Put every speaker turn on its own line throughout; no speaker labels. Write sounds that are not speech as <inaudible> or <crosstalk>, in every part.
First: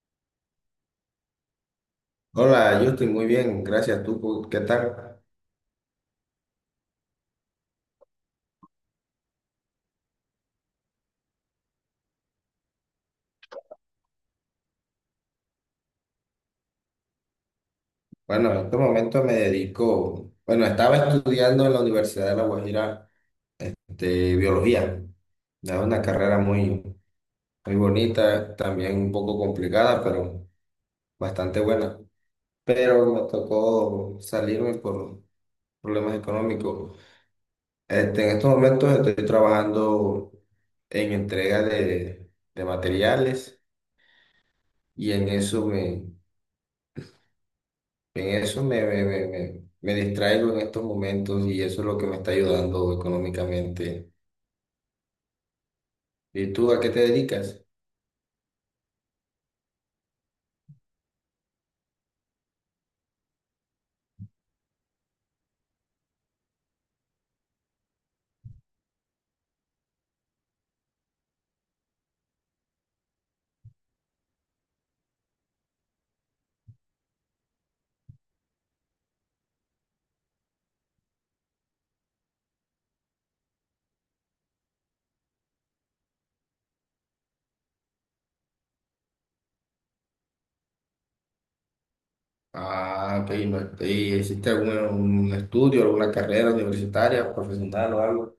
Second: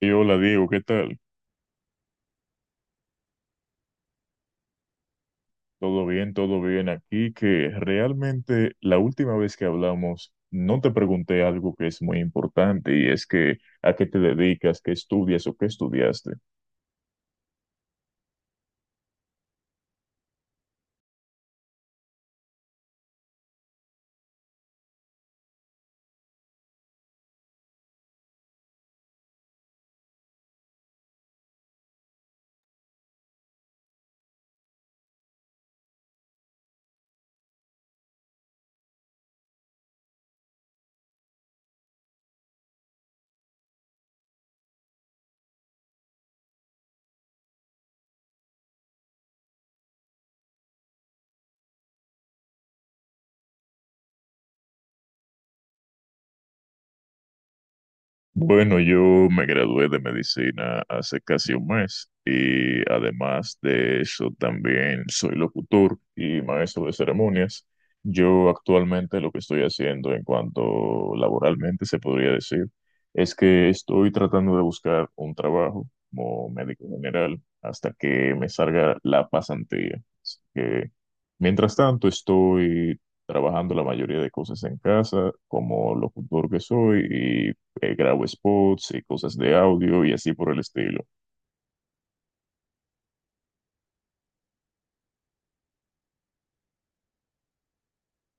Y hola Diego, ¿qué tal?
Hola, yo estoy muy bien, gracias. ¿Tú qué tal?
Todo bien aquí, que realmente la última vez que hablamos no te pregunté algo que es muy importante y es que a qué te dedicas, qué estudias o qué estudiaste.
Bueno, en este momento me dedico, bueno, estaba estudiando en la Universidad de La Guajira, de biología. Es una carrera muy, muy bonita, también un poco complicada, pero bastante buena. Pero me tocó salirme por problemas económicos. En estos momentos estoy trabajando en entrega de materiales y en eso me distraigo en estos momentos y eso es lo que me está ayudando económicamente. ¿Y tú a qué te dedicas?
Bueno, yo me gradué de medicina hace casi un mes y además de eso también soy locutor y maestro de ceremonias. Yo actualmente lo que estoy haciendo en cuanto laboralmente se podría decir es que estoy tratando de buscar un trabajo como médico general hasta que me salga la pasantía. Mientras tanto, estoy trabajando la mayoría de cosas en casa, como locutor que soy, y grabo spots y cosas de audio y así por el estilo.
Ah, ok, no- ¿y hiciste algún un estudio, alguna carrera universitaria, profesional o algo?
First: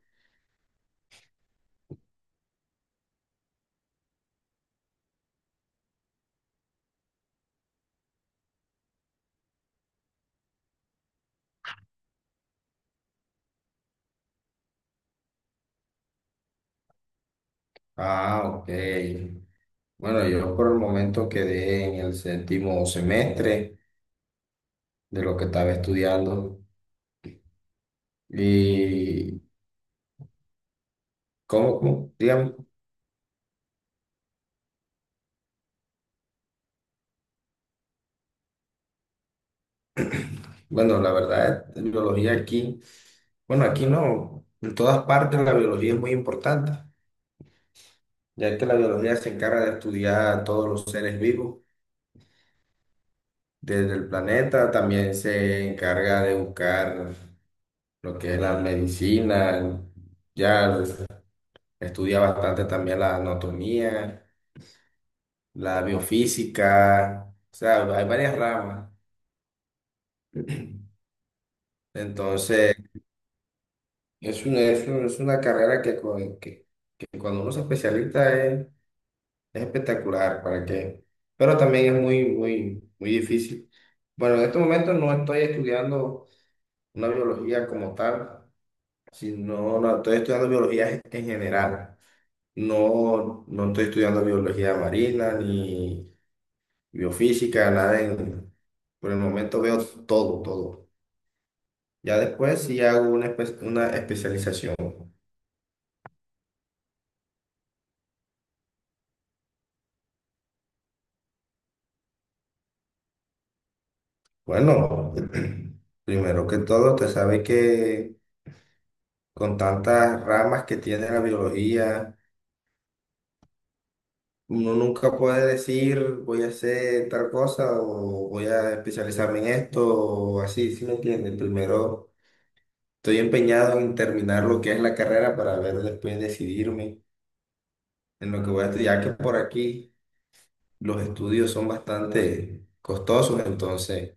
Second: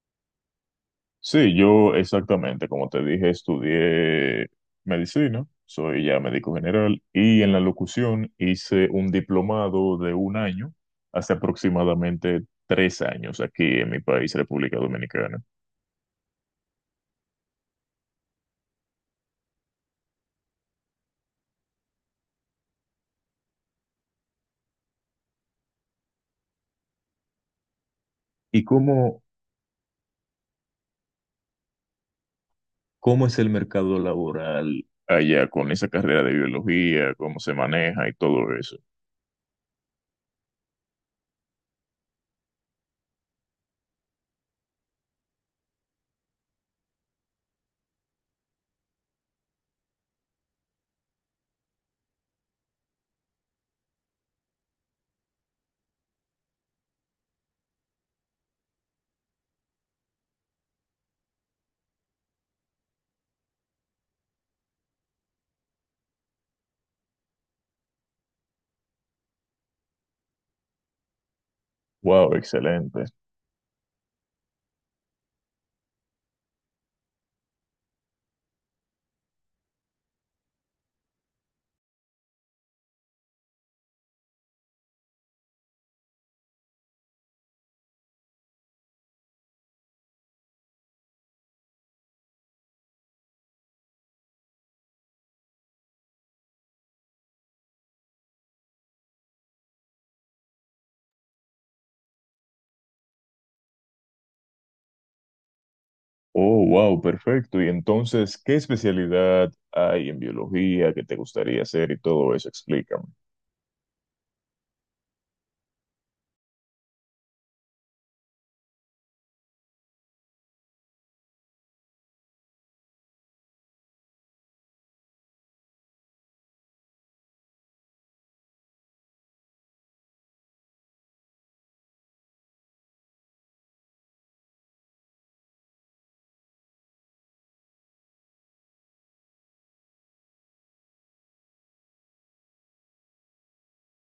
Sí, yo exactamente, como te dije, estudié medicina, soy ya médico general, y en la locución hice un diplomado de un año, hace aproximadamente 3 años aquí en mi país, República Dominicana.
Ah, ok. Bueno, yo por el momento quedé en el séptimo semestre de lo que estaba estudiando.
¿Y cómo
¿Y cómo, cómo? Dígame.
¿Cómo es el mercado laboral allá con esa carrera de biología? ¿Cómo se maneja y todo eso?
Bueno, la verdad, la biología aquí, bueno, aquí no, en todas partes la biología es muy importante, ya que la biología se encarga de estudiar a todos los seres vivos desde el planeta, también se encarga de buscar lo que es la medicina, ya estudia bastante también la anatomía, la biofísica, o sea, hay varias ramas.
Wow,
Entonces,
excelente.
es una carrera que cuando uno se especializa es... Es espectacular, ¿para qué? Pero también es muy, muy, muy difícil. Bueno, en este momento no estoy estudiando una biología como tal, sino no, estoy estudiando biología en general. No, no estoy estudiando biología marina ni biofísica, nada en-... Por el momento veo todo, todo. Ya después sí hago una especialización.
Oh, wow, perfecto. Y entonces, ¿qué especialidad hay en biología que te gustaría hacer y todo eso? Explícame.
Bueno, <clears throat> primero que todo, te sabe que con tantas ramas que tiene la biología, uno nunca puede decir voy a hacer tal cosa o voy a especializarme en esto o así, ¿sí me entienden? Primero estoy empeñado en terminar lo que es la carrera para ver después decidirme en lo que voy a estudiar, ya que por aquí los estudios son bastante costosos, entonces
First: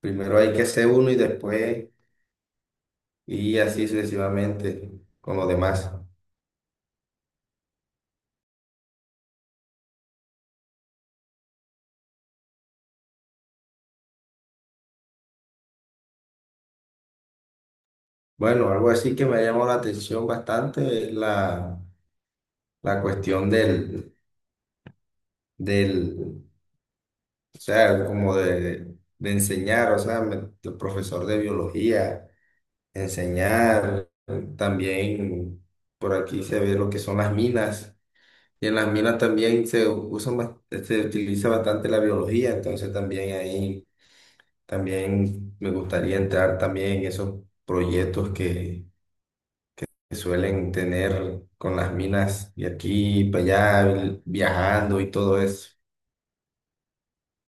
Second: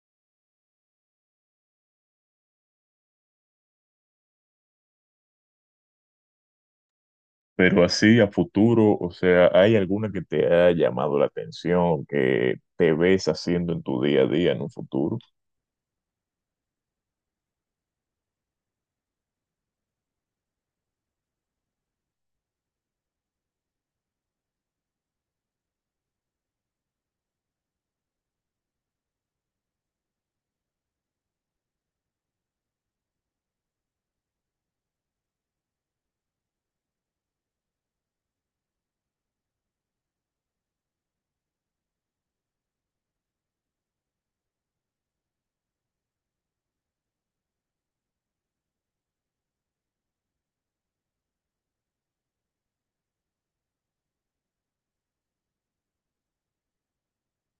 primero hay que hacer uno y después, y así sucesivamente con los demás.
Pero así a futuro, o sea, ¿hay alguna que te ha llamado la atención, que te ves haciendo en tu día a día en un futuro?
Bueno, algo así que me ha llamado la atención bastante es la cuestión del o sea, como de enseñar, o sea, me- el profesor de biología, enseñar, también por aquí se ve lo que son las minas, y en las minas también se usan, bas- se utiliza bastante la biología, entonces también ahí, también me gustaría entrar también en esos proyectos que suelen tener con las minas, y aquí, para allá, el- viajando y todo eso.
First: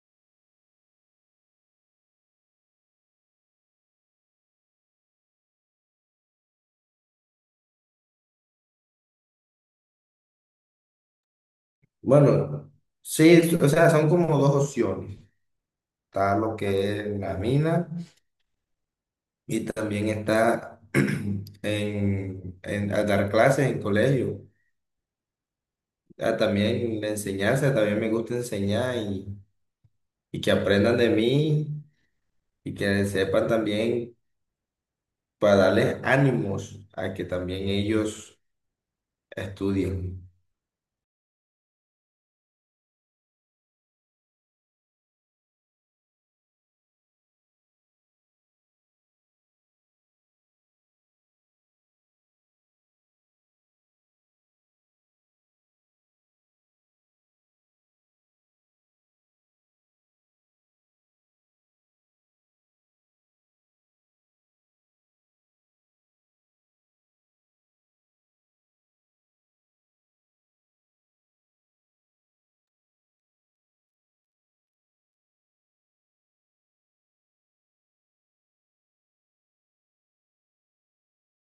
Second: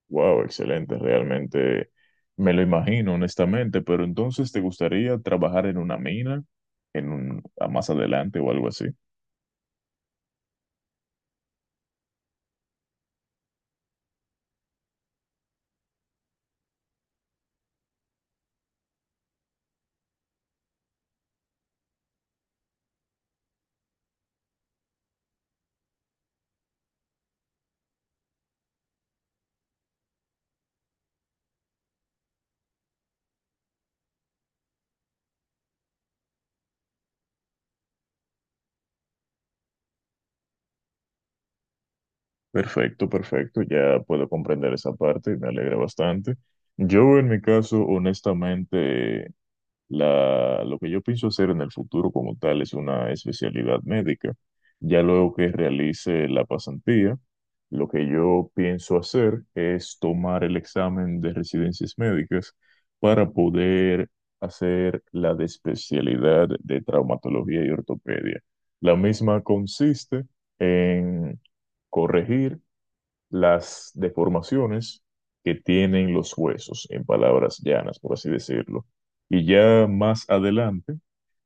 Wow, excelente, realmente me lo imagino, honestamente, pero entonces ¿te gustaría trabajar en una mina, en un, a más adelante o algo así?
Bueno, sí, o sea, son como dos opciones. Está lo que es la mina y también está <clears throat> a dar clases en colegio. Ah, también la enseñanza, también me gusta enseñar y que aprendan de mí y que sepan también para darles ánimos a que también ellos estudien.
Perfecto, perfecto, ya puedo comprender esa parte, me alegra bastante. Yo en mi caso, honestamente, lo que yo pienso hacer en el futuro como tal es una especialidad médica. Ya luego que realice la pasantía, lo que yo pienso hacer es tomar el examen de residencias médicas para poder hacer la de especialidad de traumatología y ortopedia. La misma consiste en corregir las deformaciones que tienen los huesos, en palabras llanas, por así decirlo. Y ya más adelante,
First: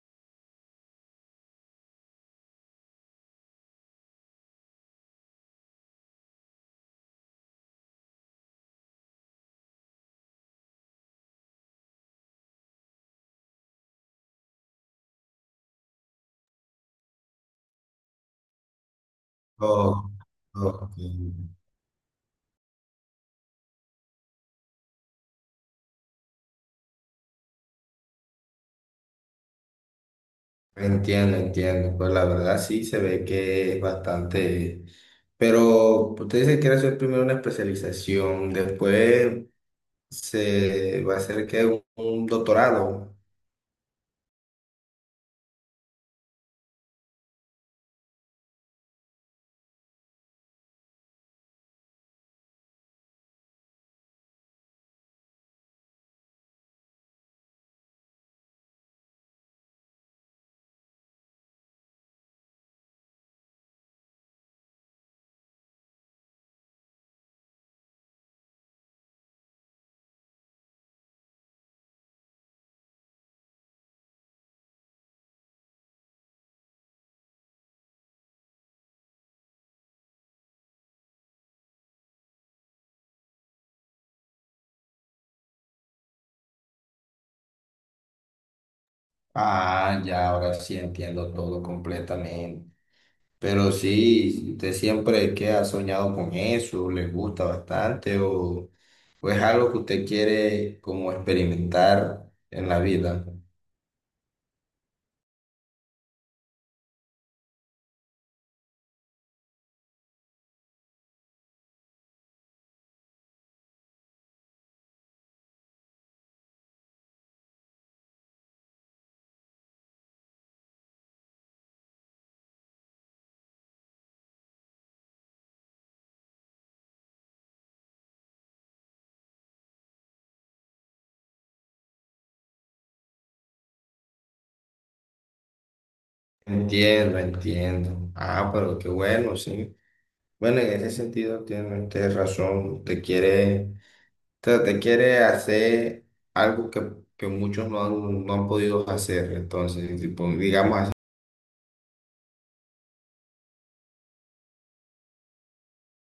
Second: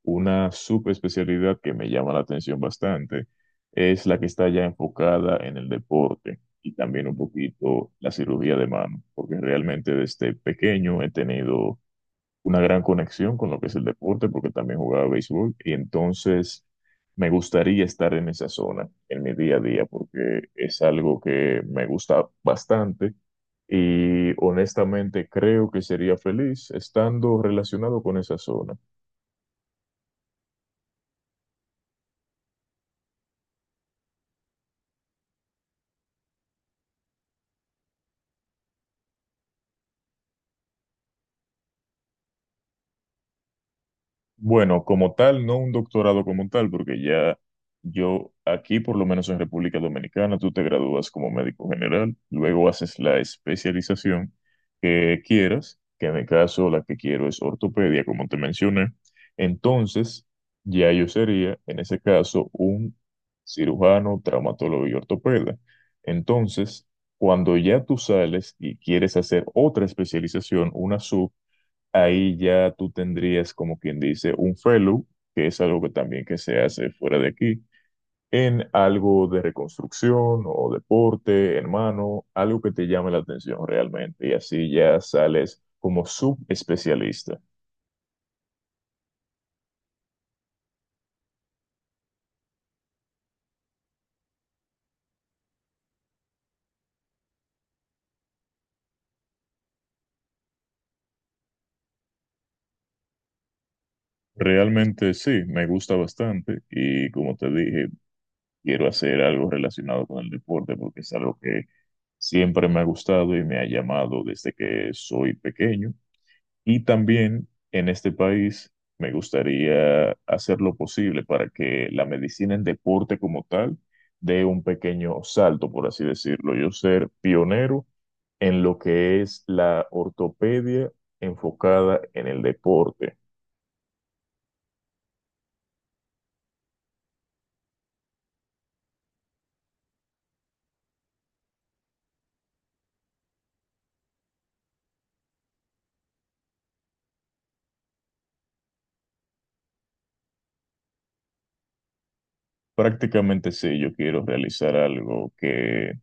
una subespecialidad que me llama la atención bastante es la que está ya enfocada en el deporte y también un poquito la cirugía de mano, porque realmente desde pequeño he tenido una gran conexión con lo que es el deporte, porque también jugaba béisbol, y entonces me gustaría estar en esa zona en mi día a día,
Oh,
porque
oh,
es
ok.
algo que me gusta bastante y honestamente creo que sería feliz estando relacionado con esa zona.
Entiendo, entiendo. Pues la verdad sí se ve que es bastante... Pero usted dice que quiere hacer primero una especialización, después se va a hacer un doctorado.
Bueno, como tal, no un doctorado como tal, porque ya yo aquí, por lo menos en República Dominicana, tú te gradúas como médico general, luego haces la especialización que quieras, que en mi caso la que quiero es ortopedia, como te mencioné. Entonces, ya yo sería, en ese caso, un cirujano, traumatólogo y ortopeda. Entonces, cuando ya tú sales y quieres hacer otra especialización, una sub, ahí ya tú tendrías, como quien dice, un fellow, que es algo que también que se hace fuera de aquí, en algo de reconstrucción o deporte, hermano, algo que te llame la atención realmente, y así ya sales como subespecialista.
Ah, ya, ahora sí entiendo todo completamente. Pero sí, usted siempre que ha soñado con eso, le gusta bastante o es algo que usted quiere como experimentar en la vida.
Realmente sí, me gusta bastante y como te dije, quiero hacer algo relacionado con el deporte porque es algo que siempre me ha gustado y me ha llamado desde que soy pequeño. Y también en este país me gustaría hacer lo posible para que la medicina en deporte como tal dé un pequeño salto, por así decirlo. Yo ser pionero en lo que es la ortopedia enfocada en el deporte.
Entiendo, entiendo. Ah, pero qué bueno, sí. Bueno, en ese sentido tiene usted razón. Usted quiere sea, te quiere hacer algo que muchos no han podido hacer. Entonces, tipo, digamos así.
Prácticamente sí, yo quiero realizar algo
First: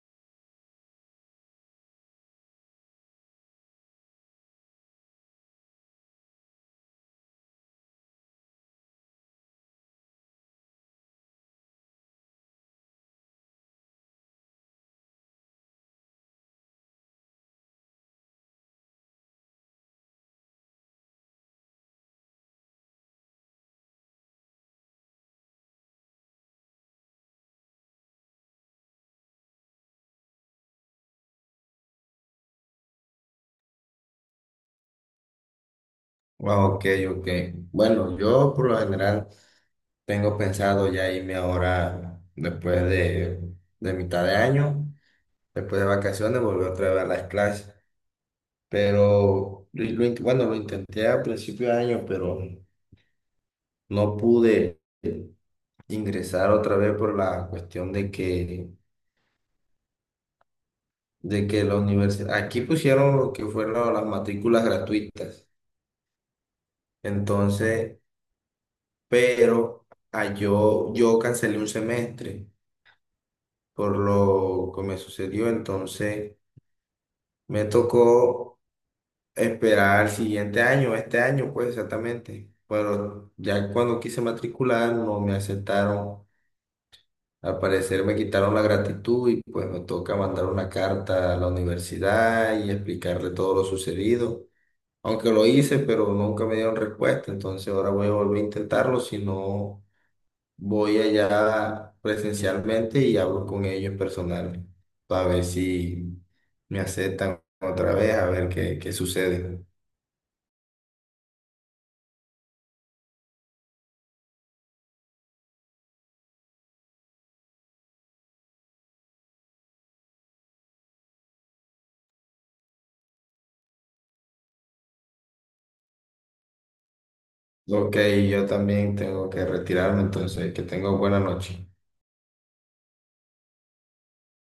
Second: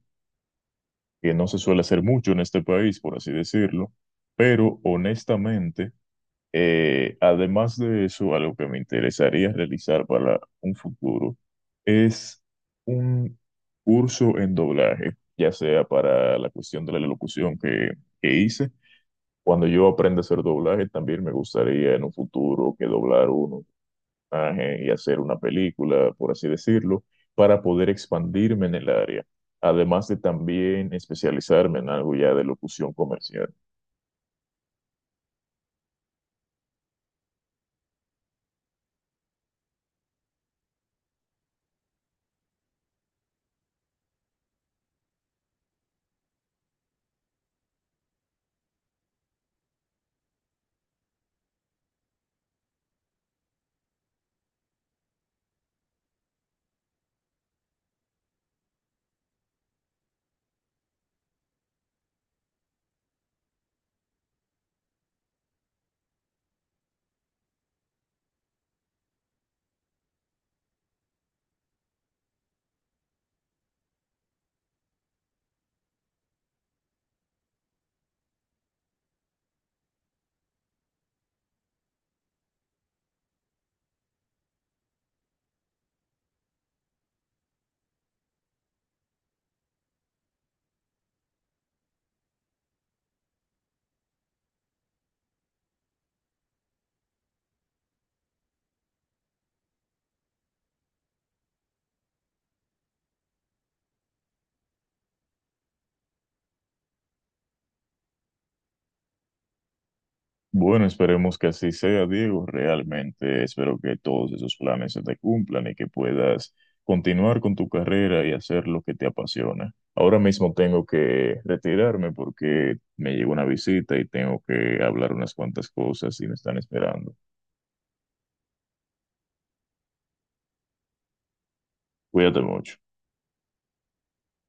que no se suele hacer mucho en este país, por así decirlo, pero honestamente. Además de eso, algo que me interesaría realizar para un futuro es un curso en doblaje, ya sea para la cuestión de la locución que hice. Cuando yo aprenda a hacer doblaje, también me gustaría en un futuro que doblar un personaje y hacer una película, por así decirlo, para poder expandirme en el área. Además de también especializarme en algo ya de locución comercial.
Ah, ok, ok. Bueno, yo por lo general tengo pensado ya irme ahora después de mitad de año, después de vacaciones, volver otra vez a las clases. Pero, lo in- bueno, lo intenté a principio de año, pero no pude ingresar otra vez por la cuestión de que la universidad, aquí pusieron lo que fueron las matrículas gratuitas, entonces, pero yo cancelé un semestre por lo que me sucedió, entonces me tocó esperar el siguiente año, este año pues exactamente, pero ya cuando quise matricular no me aceptaron. Al parecer me quitaron la gratitud y pues me toca mandar una carta a la universidad y explicarle todo lo sucedido, aunque lo hice, pero nunca me dieron respuesta, entonces ahora voy a volver a intentarlo, si no voy allá presencialmente y hablo con ellos personal, para ver si me aceptan otra vez, a ver qué sucede.
Bueno, esperemos que así sea, Diego. Realmente espero que todos esos planes se te cumplan y que puedas continuar con tu carrera y hacer lo que te apasiona. Ahora mismo tengo que retirarme porque me llegó una visita y tengo que hablar unas cuantas cosas y me están esperando.
Ok, yo también tengo que retirarme, entonces que tengo buena noche.
Cuídate mucho.